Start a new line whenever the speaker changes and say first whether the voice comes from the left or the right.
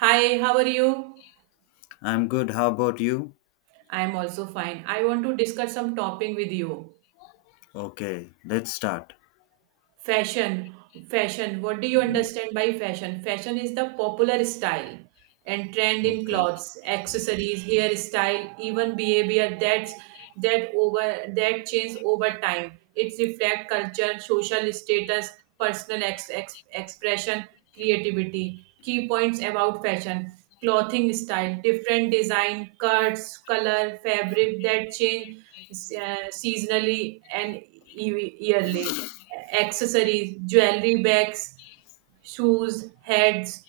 right: Hi, how are you?
left: I'm good. How about you?
right: I am also fine. I want to discuss some topic with you.
left: Okay, let's start.
right: Fashion, fashion. What do you understand by fashion? Fashion is the popular style and trend in
left: Okay.
right: clothes, accessories, hairstyle, even behavior that change over time. It reflects culture, social status, personal expression, creativity. Key points about fashion: clothing style, different design, cuts, color, fabric that change seasonally and yearly accessories, jewelry bags, shoes, heads,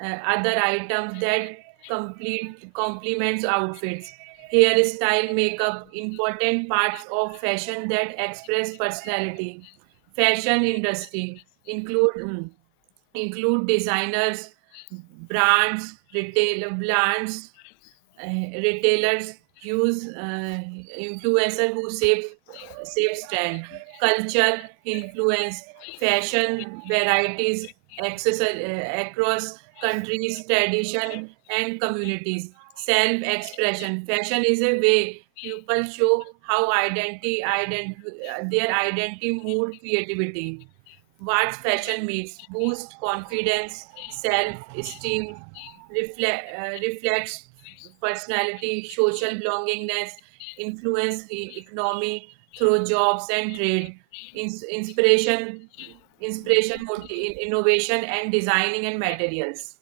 right: uh, other items that complete complements outfits. Hairstyle, makeup, important parts of fashion that express personality. Fashion industry include designers, brands, retail brands, retailers use influencer who save trend, culture, influence, fashion varieties, across countries, tradition, and communities. Self expression. Fashion is a way people show how their identity, mood, creativity. What fashion means boost confidence, self esteem, reflects personality, social belongingness, influence the economy through jobs and trade, inspiration inspiration, mot- in innovation, and designing and materials.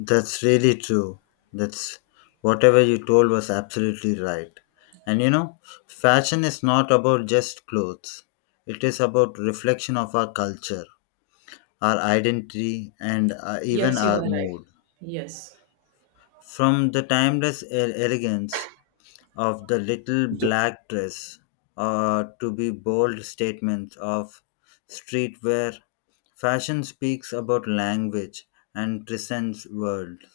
left: That's really true. That's whatever you told was absolutely right. And you know, fashion is not about just clothes. It is about reflection of our culture, our identity, and even
right: Yes, you are
left: our
right: right.
left: mood.
right: Yes.
left: From the timeless elegance of the little
right: So,
left: black dress or to be bold statements of streetwear. Fashion speaks about language and transcends worlds.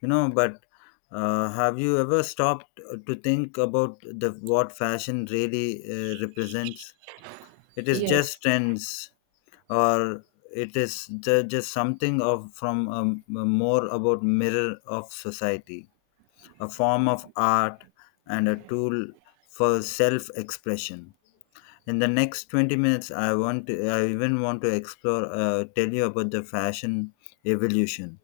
left: But have you ever stopped to think about the what fashion really represents? It is just
right: yes,
left: trends, or it is just something of from a more about mirror of society, a form of art, and a tool for self expression. In the next 20 minutes, I even want to explore, tell you about the fashion evolution,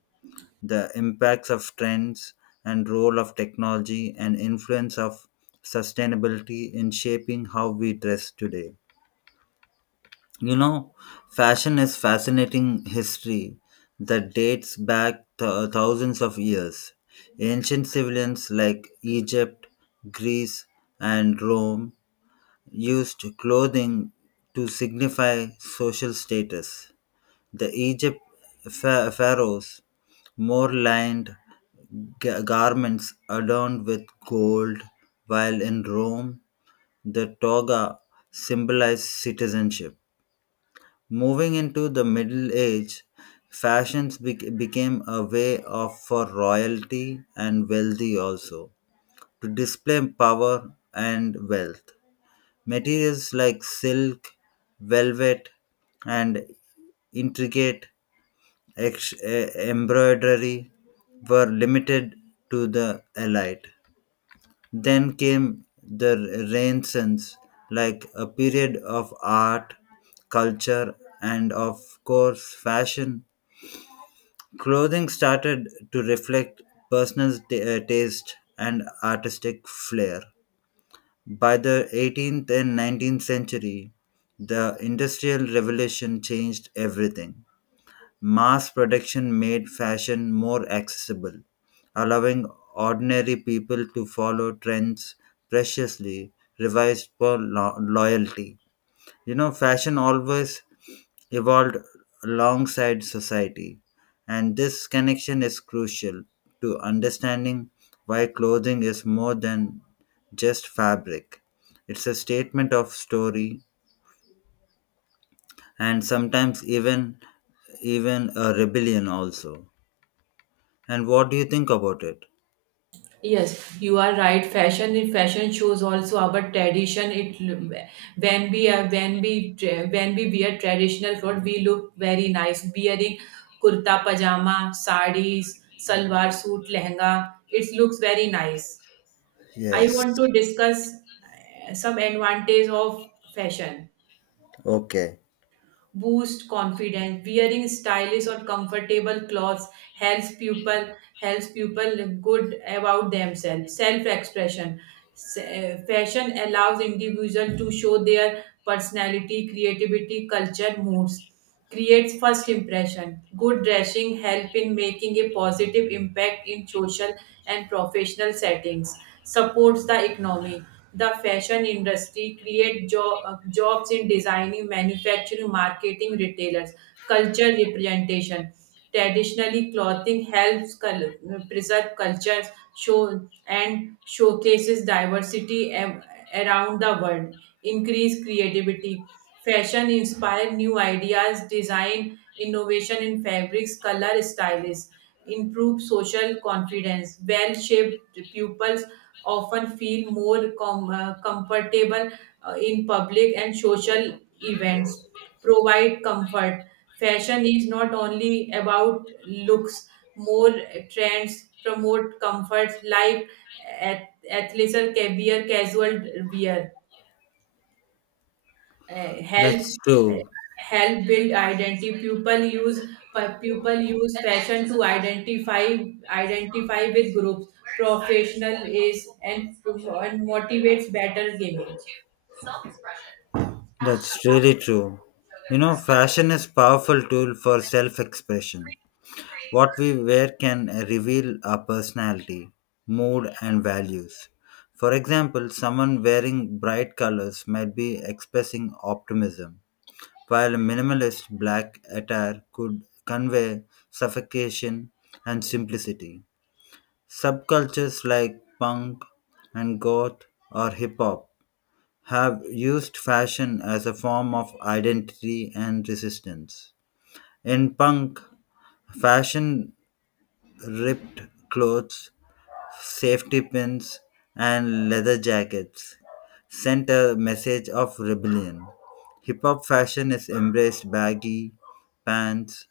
left: the impacts of trends and role of technology and influence of sustainability in shaping how we dress today. You know, fashion is fascinating history that dates back thousands of years. Ancient civilians like Egypt, Greece, and Rome used clothing to signify social status. The Egypt pharaohs more lined garments adorned with gold, while in Rome the toga symbolized citizenship. Moving into the Middle Age, fashions became a way of for royalty and wealthy also to display power and wealth. Materials like silk, velvet, and intricate embroidery were limited to the elite. Then came the Renaissance, like a period of art, culture, and of course, fashion. Clothing started to reflect personal taste and artistic flair. By the 18th and 19th century, the Industrial Revolution changed everything. Mass production made fashion more accessible, allowing ordinary people to follow trends preciously revised for loyalty. You know, fashion always evolved alongside society, and this connection is crucial to understanding why clothing is more than just fabric. It's a statement of story and sometimes even a rebellion also. And what do you think about it?
right: yes, you are right. Fashion in fashion shows also our tradition. It l- when we are when we tra- when we wear traditional clothes, we look very nice. Wearing kurta pajama, sarees, salwar suit, lehenga, it looks very nice. I
left: Yes.
right: want to discuss some advantage of fashion.
left: Okay.
right: Boost confidence, wearing stylish or comfortable clothes helps people helps people look good about themselves. Self expression, fashion allows individual to show their personality, creativity, culture, moods. Creates first impression, good dressing help in making a positive impact in social and professional settings. Supports the economy. The fashion industry create jobs in designing, manufacturing, marketing, retailers. Culture representation, traditionally, clothing preserve cultures, show and showcases diversity around the world. Increase creativity, fashion inspire new ideas, design innovation in fabrics, color styles. Improve social confidence, well-shaped pupils often feel more comfortable in public and social events. Provide comfort, fashion is not only about looks, more trends promote comforts like athleisure, caviar, casual wear. Uh, help
left: That's
right: uh,
left: true.
right: Help build identity, people use fashion to identify with groups. Professional is, and motivates better gaming.
left: That's really true. You know, fashion is powerful tool for self-expression. What we wear can reveal our personality, mood and values. For example, someone wearing bright colors might be expressing optimism, while a minimalist black attire could convey suffocation and simplicity. Subcultures like punk and goth or hip hop have used fashion as a form of identity and resistance. In punk, fashion ripped clothes, safety pins, and leather jackets sent a message of rebellion. Hip hop fashion is embraced baggy pants,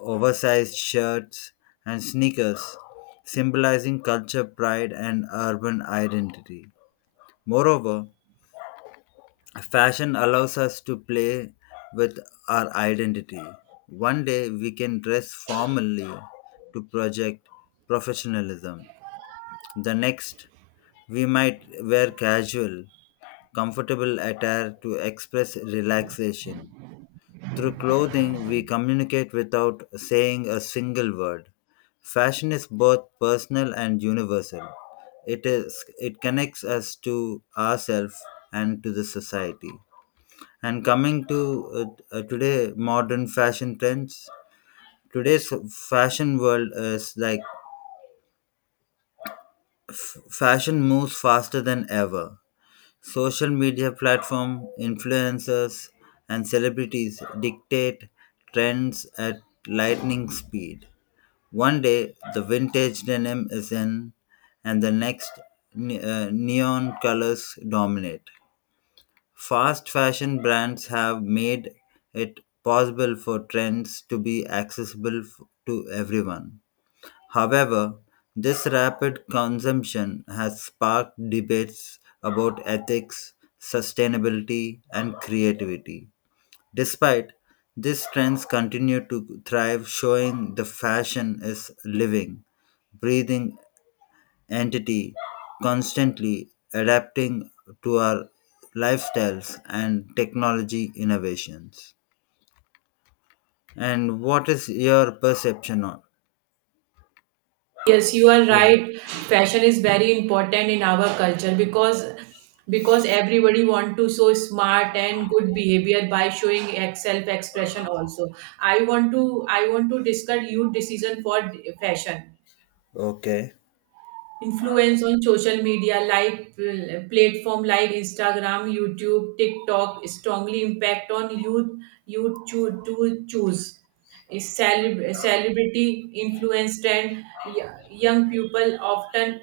left: oversized shirts, and sneakers, symbolizing culture, pride, and urban identity. Moreover, fashion allows us to play with our identity. One day we can dress formally to project professionalism. The next, we might wear casual, comfortable attire to express relaxation. Through clothing, we communicate without saying a single word. Fashion is both personal and universal. It connects us to ourselves and to the society. And coming to today modern fashion trends, today's fashion world is like fashion moves faster than ever. Social media platform, influencers, and celebrities dictate trends at lightning speed. One day the vintage denim is in, and the next neon colors dominate. Fast fashion brands have made it possible for trends to be accessible to everyone. However, this rapid consumption has sparked debates about ethics, sustainability, and creativity. Despite these trends continue to thrive, showing the fashion is living, breathing entity, constantly adapting to our lifestyles and technology innovations. And what is your perception on?
right: Yes, you are
left: Oh,
right: right. Fashion is very important in our culture because everybody want to show smart and good behavior by showing self-expression also. I want to I want to discuss youth decision for fashion
left: okay,
right: influence on social media, like platform like Instagram, YouTube, TikTok strongly impact on youth. To choose is celebrity influenced, and young people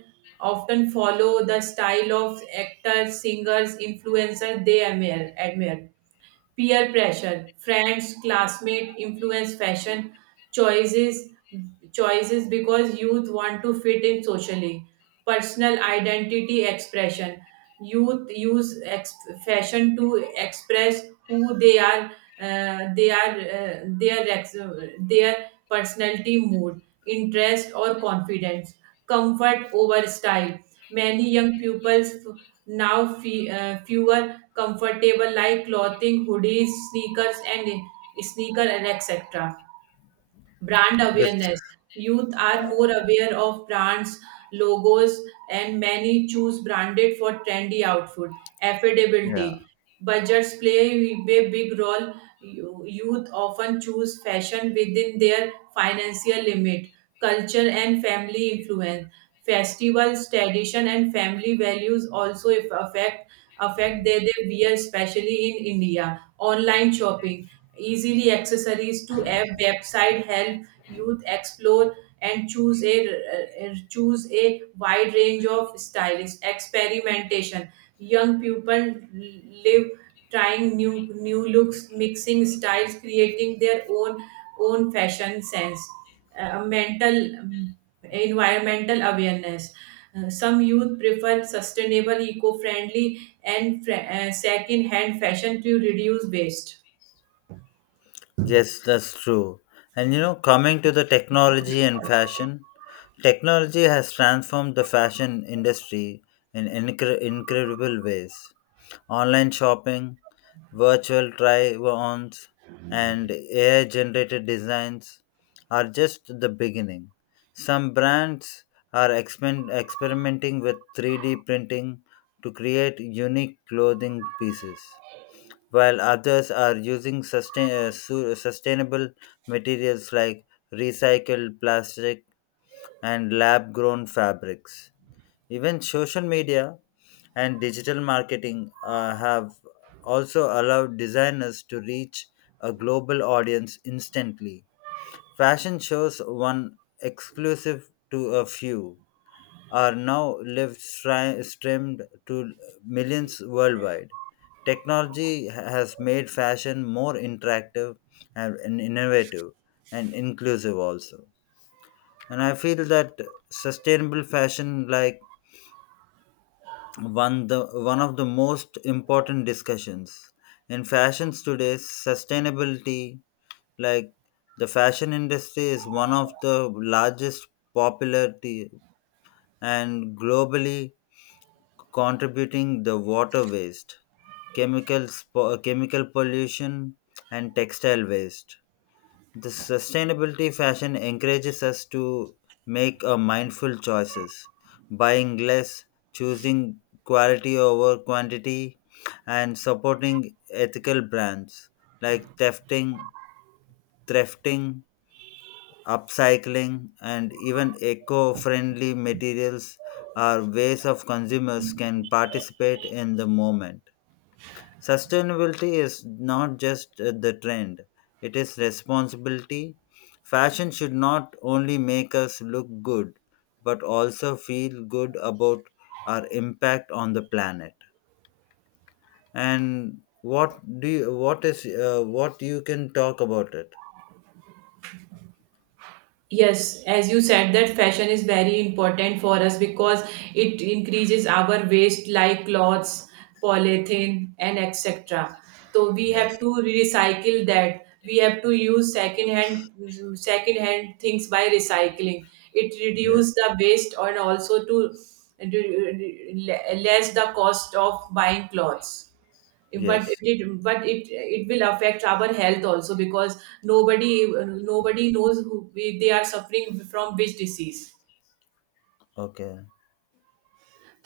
right: often follow the style of actors, singers, influencers they admire. Peer pressure, friends, classmate influence fashion choices choices because youth want to fit in socially. Personal identity expression, Youth use ex- fashion to express who they are uh, their ex- their personality, mood, interest, or confidence. Comfort over style, many young pupils fewer comfortable like clothing, hoodies, sneakers, and sneaker, and etc. Brand
left: that's
right: awareness, youth are more aware of brands, logos, and many choose branded for trendy outfit. Affordability,
left: yeah,
right: budgets play a big role. Youth often choose fashion within their financial limit. Culture and family influence, festivals, tradition, and family values also if affect their wear, especially in India. Online shopping, easily accessories to app, website help youth explore and choose a choose a wide range of stylish experimentation. Young people live trying new looks, mixing styles, creating their own fashion sense. Mental Environmental awareness, some youth prefer sustainable eco-friendly and second-hand fashion to reduce waste.
left: yes, that's true. And you know, coming to the technology and fashion, technology has transformed the fashion industry in incredible ways. Online shopping, virtual try ons, and AI generated designs are just the beginning. Some brands are experimenting with 3D printing to create unique clothing pieces, while others are using sustainable materials like recycled plastic and lab grown fabrics. Even social media and digital marketing have also allowed designers to reach a global audience instantly. Fashion shows, one exclusive to a few, are now live streamed to millions worldwide. Technology has made fashion more interactive and innovative and inclusive also, and I feel that sustainable fashion, like, one the one of the most important discussions in fashions today, sustainability, like, the fashion industry is one of the largest popularity and globally contributing the water waste, chemical pollution, and textile waste. The sustainability fashion encourages us to make a mindful choices, buying less, choosing quality over quantity, and supporting ethical brands like thrifting, upcycling, and even eco-friendly materials are ways of consumers can participate in the moment. Sustainability is not just the trend, it is responsibility. Fashion should not only make us look good, but also feel good about our impact on the planet. And what do you, what is what you can talk about it?
right: Yes, as you said, that fashion is very important for us because it increases our waste like clothes, polythene, and etc. So we have
left: Yes,
right: to recycle that. We have to use second hand things by recycling. It reduces
left: yes,
right: the waste and also to less the cost of buying clothes, but
left: yes.
right: but it will affect our health also because nobody nobody knows who they are suffering from which disease,
left: Okay,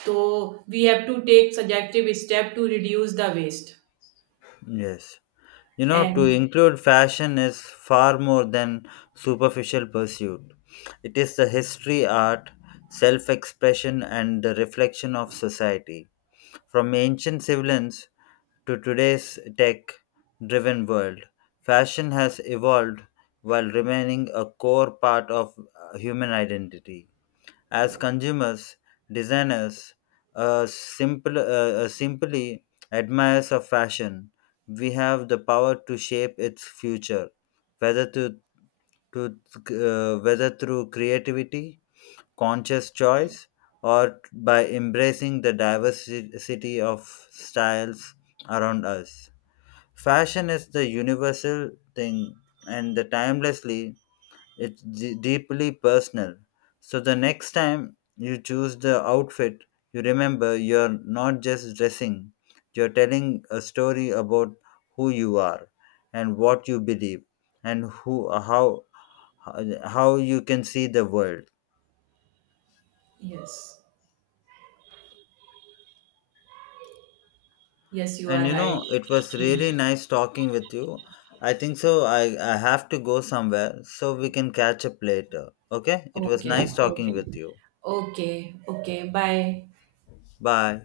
right: so we have to take suggestive step to reduce the waste.
left: yes. You know, to
right: And
left: include fashion is far more than superficial pursuit. It is the history, art, self expression, and the reflection of society. From ancient civilians to today's tech driven world, fashion has evolved while remaining a core part of human identity as consumers, designers, uh, simple, uh, simply admirers of fashion. We have the power to shape its future, whether to whether through creativity, conscious choice, or by embracing the diversity of styles around us. Fashion is the universal thing, and the timelessly it's deeply personal. So the next time you choose the outfit, you remember you're not just dressing, you're telling a story about who you are and what you believe and who how you can see the world.
right: yes, yes, you are
left: And you
right: right.
left: know, it was
right: Hmm.
left: really nice talking with you. I think so. I have to go somewhere so we can catch up later. Okay? It was
right: Okay,
left: nice talking
right: okay.
left: with you.
right: Okay, okay, bye.
left: Bye.